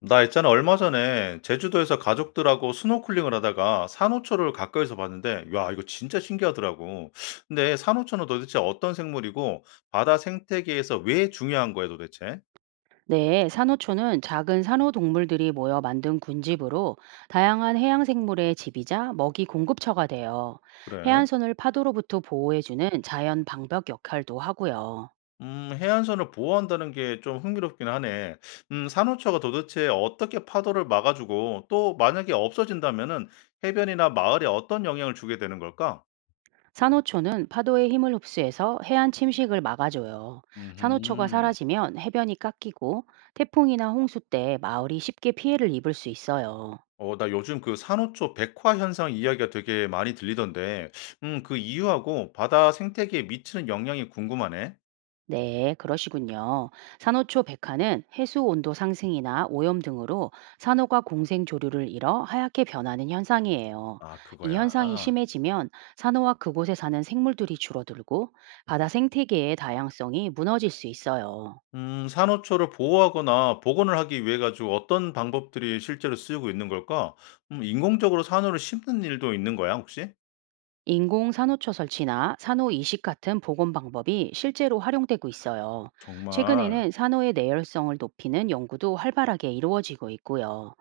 나 있잖아 얼마 전에 제주도에서 가족들하고 스노클링을 하다가 산호초를 가까이서 봤는데 야 이거 진짜 신기하더라고. 근데 산호초는 도대체 어떤 생물이고 바다 생태계에서 왜 중요한 거야 도대체? 네, 산호초는 작은 산호동물들이 모여 만든 군집으로 다양한 해양생물의 집이자 먹이 공급처가 돼요. 그래? 해안선을 파도로부터 보호해주는 자연 방벽 역할도 하고요. 해안선을 보호한다는 게 좀 흥미롭긴 하네. 산호초가 도대체 어떻게 파도를 막아주고 또 만약에 없어진다면은 해변이나 마을에 어떤 영향을 주게 되는 걸까? 산호초는 파도의 힘을 흡수해서 해안 침식을 막아줘요. 산호초가 음. 사라지면 해변이 깎이고 태풍이나 홍수 때 마을이 쉽게 피해를 입을 수 있어요. 어 나 요즘 그 산호초 백화 현상 이야기가 되게 많이 들리던데, 그 이유하고 바다 생태계에 미치는 영향이 궁금하네. 네, 그러시군요. 산호초 백화는 해수 온도 상승이나 오염 등으로 산호가 공생 조류를 잃어 하얗게 변하는 현상이에요. 아 이 그거야. 현상이 심해지면 산호와 그곳에 사는 생물들이 줄어들고 바다 생태계의 다양성이 무너질 수 있어요. 산호초를 보호하거나 복원을 하기 위해 가지고 어떤 방법들이 실제로 쓰이고 있는 걸까? 인공적으로 산호를 심는 일도 있는 거야, 혹시? 인공 산호초 설치나 산호 이식 같은 복원 방법이 실제로 활용되고 있어요. 정말 최근에는 산호의 내열성을 높이는 연구도 활발하게 이루어지고 있고요.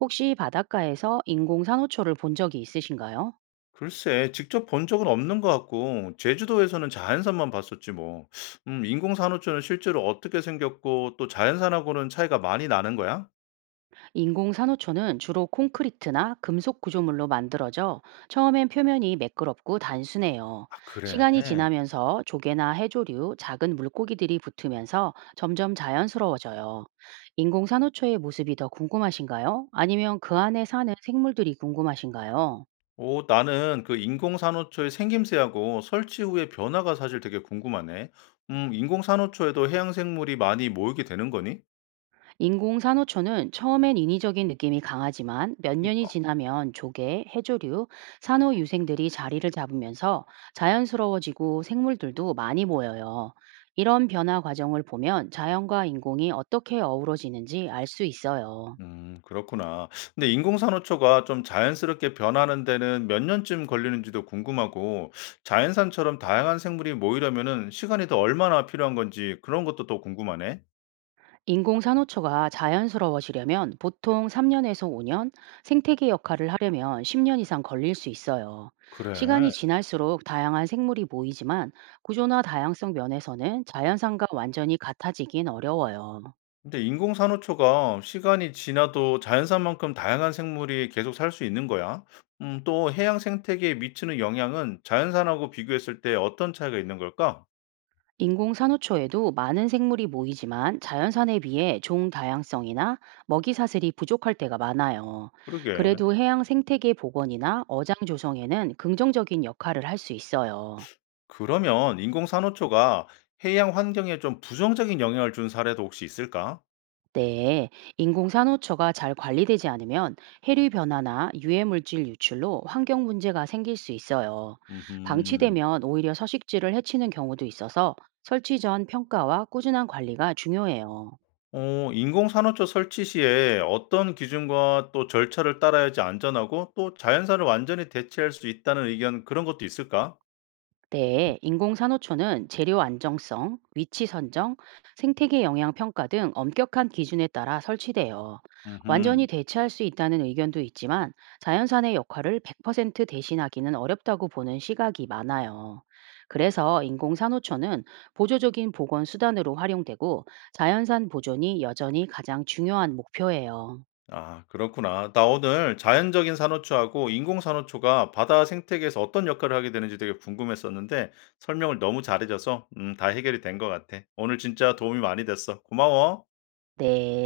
혹시 바닷가에서 인공 산호초를 본 적이 있으신가요? 글쎄 직접 본 적은 없는 것 같고 제주도에서는 자연산만 봤었지 뭐. 인공 산호초는 실제로 어떻게 생겼고 또 자연산하고는 차이가 많이 나는 거야? 인공 산호초는 주로 콘크리트나 금속 구조물로 만들어져 처음엔 표면이 매끄럽고 단순해요. 아 시간이 그래. 지나면서 조개나 해조류, 작은 물고기들이 붙으면서 점점 자연스러워져요. 인공 산호초의 모습이 더 궁금하신가요? 아니면 그 안에 사는 생물들이 궁금하신가요? 오, 나는 그 인공산호초의 생김새하고 설치 후의 변화가 사실 되게 궁금하네. 인공산호초에도 해양생물이 많이 모이게 되는 거니? 인공 산호초는 처음엔 인위적인 느낌이 강하지만 몇 년이 그러니까. 지나면 조개, 해조류, 산호 유생들이 자리를 잡으면서 자연스러워지고 생물들도 많이 모여요. 이런 변화 과정을 보면 자연과 인공이 어떻게 어우러지는지 알 수 있어요. 그렇구나. 근데 인공산호초가 좀 자연스럽게 변하는 데는 몇 년쯤 걸리는지도 궁금하고, 자연산처럼 다양한 생물이 모이려면은 시간이 더 얼마나 필요한 건지 그런 것도 또 궁금하네. 인공 산호초가 자연스러워지려면 보통 3년에서 5년, 생태계 역할을 하려면 10년 이상 걸릴 수 있어요. 시간이 그래. 지날수록 다양한 생물이 모이지만 구조나 다양성 면에서는 자연산과 완전히 같아지긴 어려워요. 근데 인공산호초가 시간이 지나도 자연산만큼 다양한 생물이 계속 살 수 있는 거야? 또 해양 생태계에 미치는 영향은 자연산하고 비교했을 때 어떤 차이가 있는 걸까? 인공 산호초에도 많은 생물이 모이지만 자연산에 비해 종 다양성이나 먹이 사슬이 부족할 때가 많아요. 그러게. 그래도 해양 생태계 복원이나 어장 조성에는 긍정적인 역할을 할 수 있어요. 그러면 인공산호초가 해양 환경에 좀 부정적인 영향을 준 사례도 혹시 있을까? 네, 인공산호초가 잘 관리되지 않으면 해류 변화나 유해물질 유출로 환경 문제가 생길 수 있어요. 음. 방치되면 오히려 서식지를 해치는 경우도 있어서 설치 전 평가와 꾸준한 관리가 중요해요. 어, 인공산호초 설치 시에 어떤 기준과 또 절차를 따라야지 안전하고 또 자연산을 완전히 대체할 수 있다는 의견 그런 것도 있을까? 네, 인공산호초는 재료 안정성, 위치 선정, 생태계 영향 평가 등 엄격한 기준에 따라 설치돼요. 완전히 음. 대체할 수 있다는 의견도 있지만 자연산의 역할을 100% 대신하기는 어렵다고 보는 시각이 많아요. 그래서 인공산호초는 보조적인 보건 수단으로 활용되고 자연산 보존이 여전히 가장 중요한 목표예요. 아, 그렇구나. 나 오늘 자연적인 산호초하고 인공 산호초가 바다 생태계에서 어떤 역할을 하게 되는지 되게 궁금했었는데 설명을 너무 잘해줘서 다 해결이 된 것 같아. 오늘 진짜 도움이 많이 됐어. 고마워. 네.